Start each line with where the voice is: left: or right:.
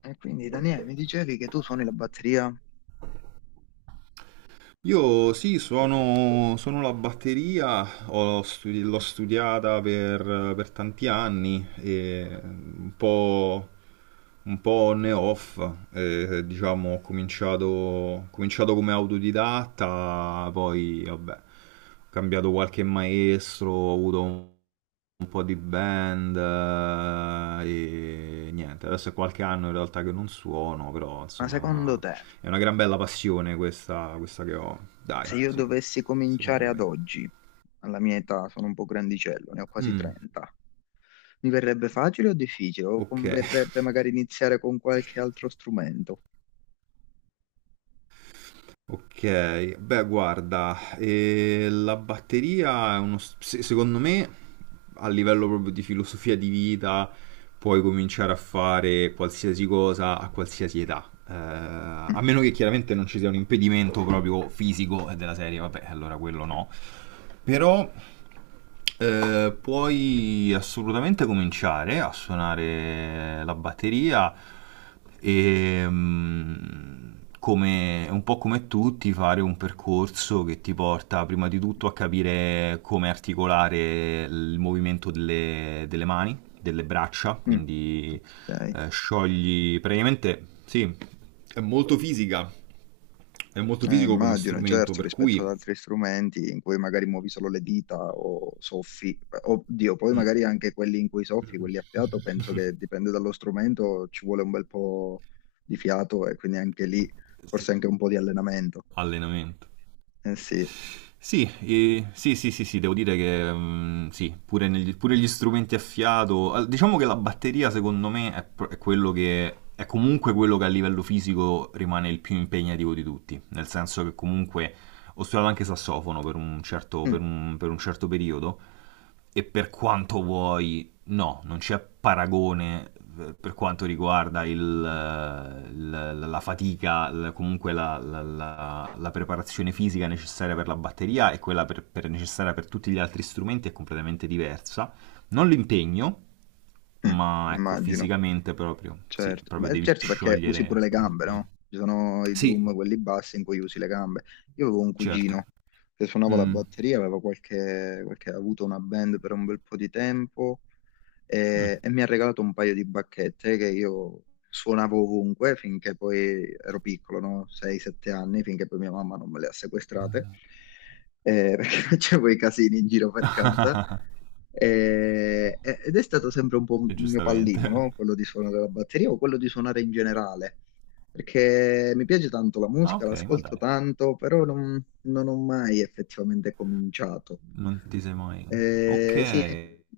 left: E quindi Daniele, mi dicevi che tu suoni la batteria,
right: Io sì, suono la batteria, l'ho studiata per tanti anni e un po' on e off, diciamo ho cominciato come autodidatta, poi vabbè, ho cambiato qualche maestro, ho avuto un po' di band e niente, adesso è qualche anno in realtà che non suono, però
left: ma
right: insomma
left: secondo te,
right: è una gran bella passione questa che ho, dai,
left: se io
right: sì,
left: dovessi cominciare
right: secondo
left: ad
right: me.
left: oggi, alla mia età sono un po' grandicello, ne ho quasi
right: Mm,
left: 30, mi verrebbe facile o difficile? O
right: ok.
left: converrebbe magari iniziare con qualche altro strumento?
right: Ok, beh, guarda, la batteria è uno, s- se- secondo me, a livello proprio di filosofia di vita, puoi cominciare a fare qualsiasi cosa a qualsiasi età.
left: Mm,
right: A meno che chiaramente non ci sia un impedimento proprio fisico della serie, vabbè, allora quello no. Però puoi assolutamente cominciare a suonare la batteria e un po' come tutti fare un percorso che ti porta prima di tutto a capire come articolare il movimento delle mani, delle braccia,
left: mm,
right: quindi
left: ok.
right: sciogli praticamente, sì, è molto fisica, è molto
left: Eh,
right: fisico come
left: immagino,
right: strumento,
left: certo,
right: per
left: rispetto ad
right: cui...
left: altri strumenti in cui magari muovi solo le dita o soffi, oddio, poi
right: Mm.
left: magari anche quelli in cui soffi, quelli a fiato, penso che dipende dallo strumento, ci vuole un bel po' di fiato e quindi anche lì
right: Sì,
left: forse anche un po' di allenamento.
right: allenamento.
left: Eh sì,
right: Sì, sì, sì, sì, sì, devo dire che sì, pure, pure gli strumenti a fiato. Diciamo che la batteria, secondo me, è quello che è comunque quello che a livello fisico rimane il più impegnativo di tutti. Nel senso che comunque ho studiato anche sassofono
left: mm,
right: per un certo periodo. E per quanto vuoi, no, non c'è paragone per quanto riguarda la fatica, comunque la preparazione fisica necessaria per la batteria e quella necessaria per tutti gli altri strumenti è completamente diversa. Non l'impegno,
left: mm,
right: ma ecco,
left: immagino,
right: fisicamente proprio, sì,
left: certo,
right: proprio
left: ma
right: devi
left: certo perché usi pure
right: sciogliere.
left: le gambe,
right: Mm,
left: no? Ci sono i
right: sì,
left: drum, quelli bassi in cui usi le gambe. Io avevo un
right: certo.
left: cugino che suonava la
right: Mm,
left: batteria, aveva qualche, ha avuto una band per un bel po' di tempo.
right: mm,
left: E mi ha regalato un paio di bacchette che io suonavo ovunque finché poi ero piccolo, no? 6-7 anni, finché poi mia mamma non me le ha sequestrate, perché facevo i casini in giro per casa. Ed è stato sempre un po' un
right: e
left: mio
right: giustamente.
left: pallino, no? Quello di suonare la batteria o quello di suonare in generale, perché mi piace tanto la
right: Ah,
left: musica,
right: ok, ma
left: l'ascolto
right: dai,
left: tanto, però non ho mai effettivamente cominciato.
right: non ti sei mai... Ok,
left: Sì,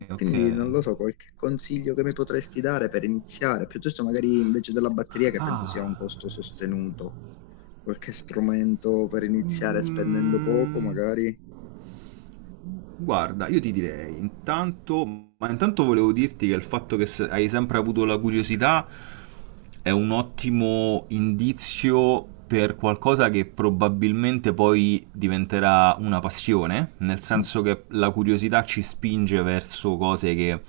right: ok.
left: quindi non lo so, qualche consiglio che mi potresti dare per iniziare, piuttosto magari invece della batteria che penso sia un
right: Ah,
left: costo
right: sì.
left: sostenuto, qualche strumento per iniziare spendendo poco
right: Mm,
left: magari?
right: guarda, io ti direi, intanto, ma intanto volevo dirti che il fatto che hai sempre avuto la curiosità è un ottimo indizio per qualcosa che probabilmente poi diventerà una passione, nel
left: Mm,
right: senso che la curiosità ci spinge verso cose che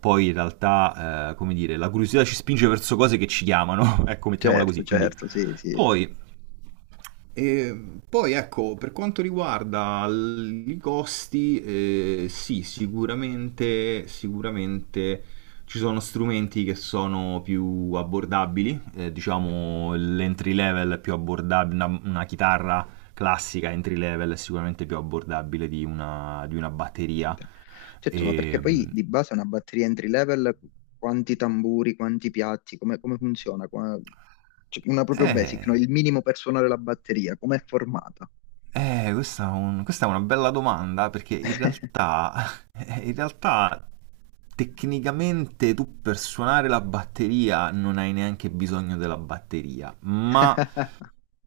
right: poi in realtà, come dire, la curiosità ci spinge verso cose che ci chiamano, ecco, mettiamola
left: certo,
right: così, quindi
left: certo, sì, sì.
right: poi E poi ecco, per quanto riguarda i costi, sì, sicuramente, sicuramente ci sono strumenti che sono più abbordabili, diciamo l'entry level è più abbordabile, una chitarra classica entry level è sicuramente più abbordabile di di una batteria.
left: Certo, ma perché
right: E,
left: poi di base una batteria entry level, quanti tamburi, quanti piatti, come funziona? Cioè, una proprio basic, no?
right: eh,
left: Il minimo per suonare la batteria, com'è formata?
right: Questa, questa è una bella domanda perché in realtà, in realtà tecnicamente tu per suonare la batteria non hai neanche bisogno della batteria, ma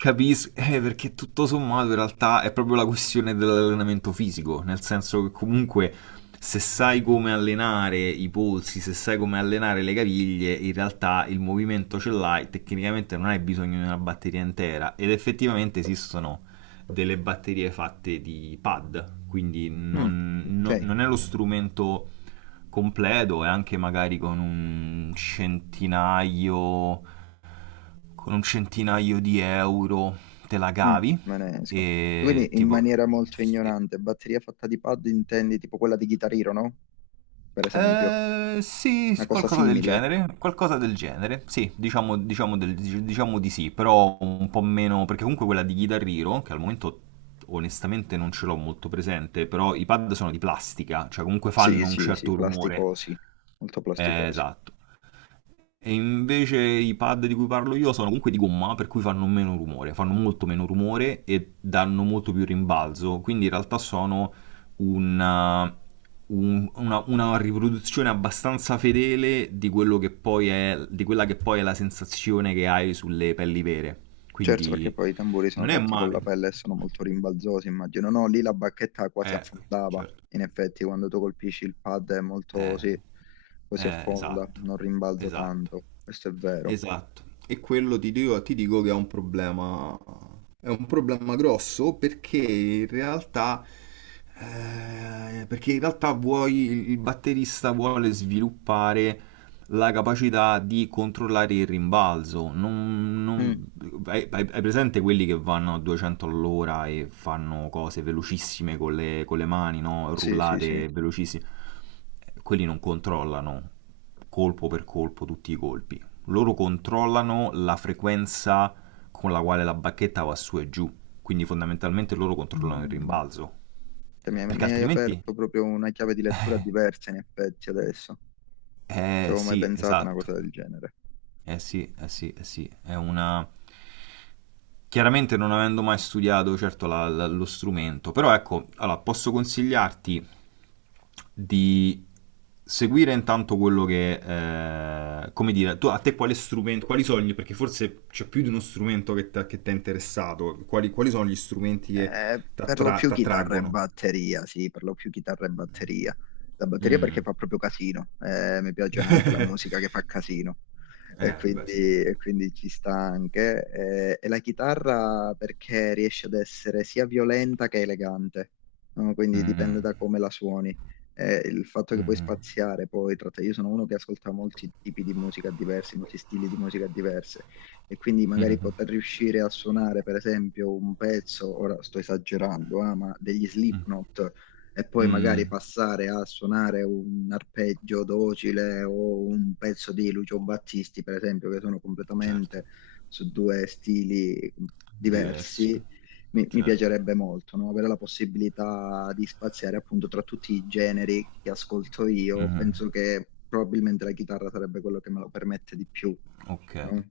right: capisco, perché tutto sommato in realtà è proprio la questione dell'allenamento fisico, nel senso che comunque se sai come allenare i polsi, se sai come allenare le caviglie, in realtà il movimento ce l'hai, tecnicamente non hai bisogno di una batteria intera ed effettivamente esistono delle batterie fatte di pad, quindi
left: Mm, ok.
right: non è lo strumento completo e anche magari con un centinaio di euro te la
left: Mm,
right: cavi
left: me ne esco. E
right: e
left: quindi in
right: tipo...
left: maniera molto ignorante, batteria fatta di pad intendi tipo quella di Guitar Hero, no? Per esempio,
right: Sì,
left: una cosa simile.
right: qualcosa del genere, sì, diciamo, diciamo di sì, però un po' meno, perché comunque quella di Guitar Hero, che al momento onestamente non ce l'ho molto presente, però i pad sono di plastica, cioè comunque
left: Sì,
right: fanno un
left: sì, sì,
right: certo rumore.
left: plasticosi, molto plasticosi.
right: Esatto. E invece i pad di cui parlo io sono comunque di gomma, per cui fanno meno rumore, fanno molto meno rumore e danno molto più rimbalzo, quindi in realtà sono una, una riproduzione abbastanza fedele di quello che poi è, di quella che poi è la sensazione che hai sulle pelli vere.
left: Certo, perché
right: Quindi
left: poi i tamburi sono
right: non è
left: fatti con la
right: male.
left: pelle e sono molto rimbalzosi, immagino. No, lì la bacchetta quasi
right: Eh,
left: affondava.
right: certo.
left: In effetti, quando tu colpisci il pad è molto,
right: Eh,
left: sì, così affonda,
right: esatto,
left: non rimbalza
right: esatto.
left: tanto. Questo è vero.
right: Esatto, e quello ti dico che è un problema grosso perché in realtà vuoi, il batterista vuole sviluppare la capacità di controllare il rimbalzo.
left: Mm,
right: Hai presente quelli che vanno a 200 all'ora e fanno cose velocissime con con le mani, no?
left: sì, sì, sì.
right: Rullate velocissime. Quelli non controllano colpo per colpo tutti i colpi, loro controllano la frequenza con la quale la bacchetta va su e giù, quindi fondamentalmente loro controllano il
left: Mm.
right: rimbalzo,
left: Cioè, mi
right: eh,
left: hai,
right: perché
left: mi hai
right: altrimenti...
left: aperto proprio una chiave di lettura diversa in effetti adesso. Ci
right: Eh
left: avevo mai
right: sì,
left: pensato a una
right: esatto.
left: cosa del genere.
right: Eh sì, eh sì, eh sì, è una... Chiaramente non avendo mai studiato certo lo strumento, però ecco, allora, posso consigliarti di seguire intanto quello che, come dire, tu, a te quale strumento, quali sono gli, perché forse c'è più di uno strumento che t'ha interessato, quali, quali sono gli strumenti che ti
left: Per lo più chitarra e
right: attraggono?
left: batteria, sì, per lo più chitarra e batteria. La batteria perché
right: Mm.
left: fa proprio casino, mi piace anche la musica che fa casino, e
right: Beh,
left: quindi,
right: sì.
left: e quindi ci sta anche. E la chitarra perché riesce ad essere sia violenta che elegante, no? Quindi dipende da
right: Mm,
left: come la suoni. Il fatto che puoi
right: mm,
left: spaziare poi, io sono uno che ascolta molti tipi di musica diversi, molti stili di musica diversi e quindi magari poter riuscire a suonare, per esempio, un pezzo, ora sto esagerando, ah, ma degli Slipknot, e poi magari
right: mm,
left: passare a suonare un arpeggio docile o un pezzo di Lucio Battisti, per esempio, che sono
right: certo,
left: completamente su due stili
right: diversi.
left: diversi. Mi
right: Certo.
left: piacerebbe molto, no? Avere la possibilità di spaziare appunto tra tutti i generi che ascolto io.
right: Mhm,
left: Penso che probabilmente la chitarra sarebbe quello che me lo permette di più, no?
right: ok.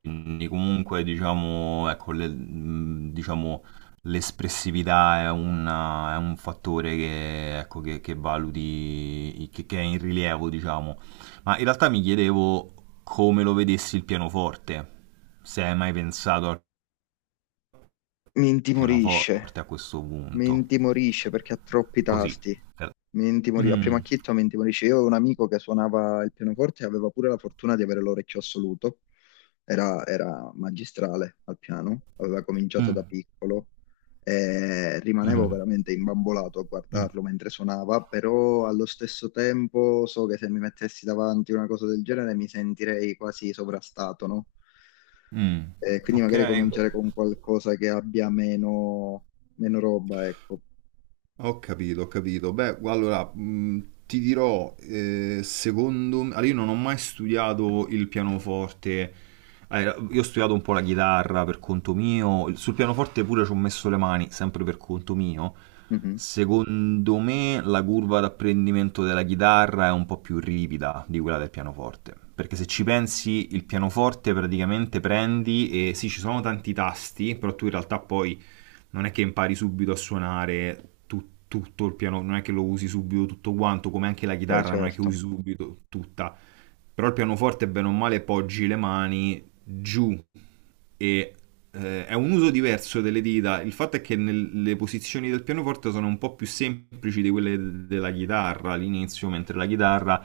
right: Quindi comunque diciamo, ecco, diciamo, l'espressività è un fattore che, ecco, che valuti, che è in rilievo, diciamo. Ma in realtà mi chiedevo come lo vedessi il pianoforte, se hai mai pensato al
left: Mi intimorisce,
right: pianoforte a questo
left: mi
right: punto.
left: intimorisce perché ha troppi
right: Così.
left: tasti.
right: Eh,
left: A primo
right: mm,
left: acchito mi intimorisce. Io ho un amico che suonava il pianoforte e aveva pure la fortuna di avere l'orecchio assoluto. Era magistrale al piano, aveva cominciato
right: mm,
left: da piccolo e rimanevo
right: mm,
left: veramente imbambolato a
right: mm,
left: guardarlo mentre suonava, però allo stesso tempo so che se mi mettessi davanti una cosa del genere mi sentirei quasi sovrastato, no?
right: mm.
left: Quindi
right: Ok.
left: magari cominciare con qualcosa che abbia meno, meno roba, ecco.
right: Ho capito, ho capito. Beh, allora, ti dirò, secondo me, allora, io non ho mai studiato il pianoforte, eh, io ho studiato un po' la chitarra per conto mio, sul pianoforte pure ci ho messo le mani, sempre per conto mio.
left: Mhm.
right: Secondo me la curva d'apprendimento della chitarra è un po' più ripida di quella del pianoforte, perché se ci pensi il pianoforte praticamente prendi e sì, ci sono tanti tasti, però tu in realtà poi non è che impari subito a suonare tutto il piano, non è che lo usi subito tutto quanto, come anche la
left: Beh,
right: chitarra non è che
left: certo.
right: usi subito tutta. Però il pianoforte, bene o male, poggi le mani giù e è un uso diverso delle dita. Il fatto è che le posizioni del pianoforte sono un po' più semplici di quelle della chitarra all'inizio, mentre la chitarra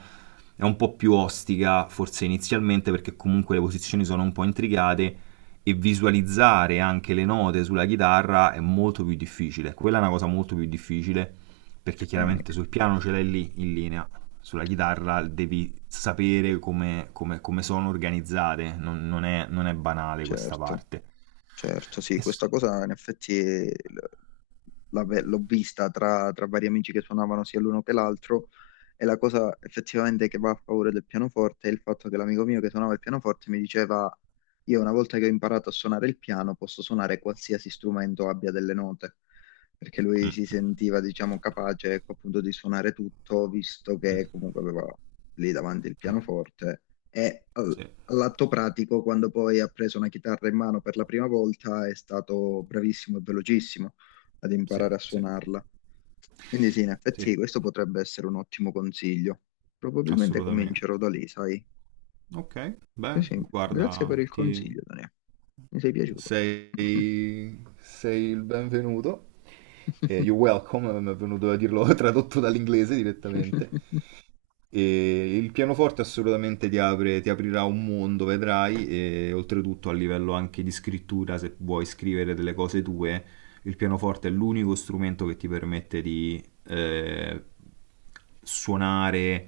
right: è un po' più ostica, forse inizialmente, perché comunque le posizioni sono un po' intricate e visualizzare anche le note sulla chitarra è molto più difficile. Quella è una cosa molto più difficile perché
left: Eh,
right: chiaramente sul piano ce l'hai lì in linea, sulla chitarra devi sapere come sono organizzate, non è, non è banale questa
left: certo.
right: parte.
left: Certo,
right: E
left: sì,
right: s-
left: questa cosa in effetti l'ho vista tra, vari amici che suonavano sia l'uno che l'altro e la cosa effettivamente che va a favore del pianoforte è il fatto che l'amico mio che suonava il pianoforte mi diceva io una volta che ho imparato a suonare il piano posso suonare qualsiasi strumento abbia delle note, perché lui si
right: Mm,
left: sentiva diciamo capace ecco, appunto di suonare tutto visto che
right: mm.
left: comunque aveva lì davanti il
right: Sì,
left: pianoforte e eh,
right: sì,
left: all'atto pratico, quando poi ha preso una chitarra in mano per la prima volta, è stato bravissimo e velocissimo ad
right: sì,
left: imparare a
right: sì,
left: suonarla. Quindi sì, in effetti
right: sì,
left: questo potrebbe essere un ottimo consiglio. Probabilmente comincerò
right: assolutamente.
left: da lì, sai?
right: Ok, beh,
left: Sì, sì,
right: guarda,
left: grazie per il
right: ti...
left: consiglio, Daniele. Mi sei piaciuto.
right: Sei... sei il benvenuto. Eh, You're Welcome, mi è venuto a dirlo tradotto dall'inglese direttamente. E il pianoforte assolutamente ti apre, ti aprirà un mondo, vedrai, e oltretutto a livello anche di scrittura, se vuoi scrivere delle cose tue, il pianoforte è l'unico strumento che ti permette di eh, suonare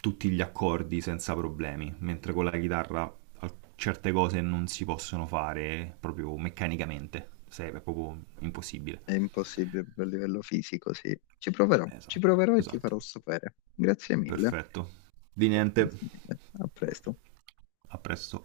right: tutti gli accordi senza problemi, mentre con la chitarra certe cose non si possono fare proprio meccanicamente, se è proprio impossibile.
left: È impossibile a livello fisico, sì. Ci
right: Esatto,
left: proverò e ti
right: esatto.
left: farò sapere. Grazie mille.
right: Perfetto. Di niente.
left: Grazie mille. A presto.
right: A presto.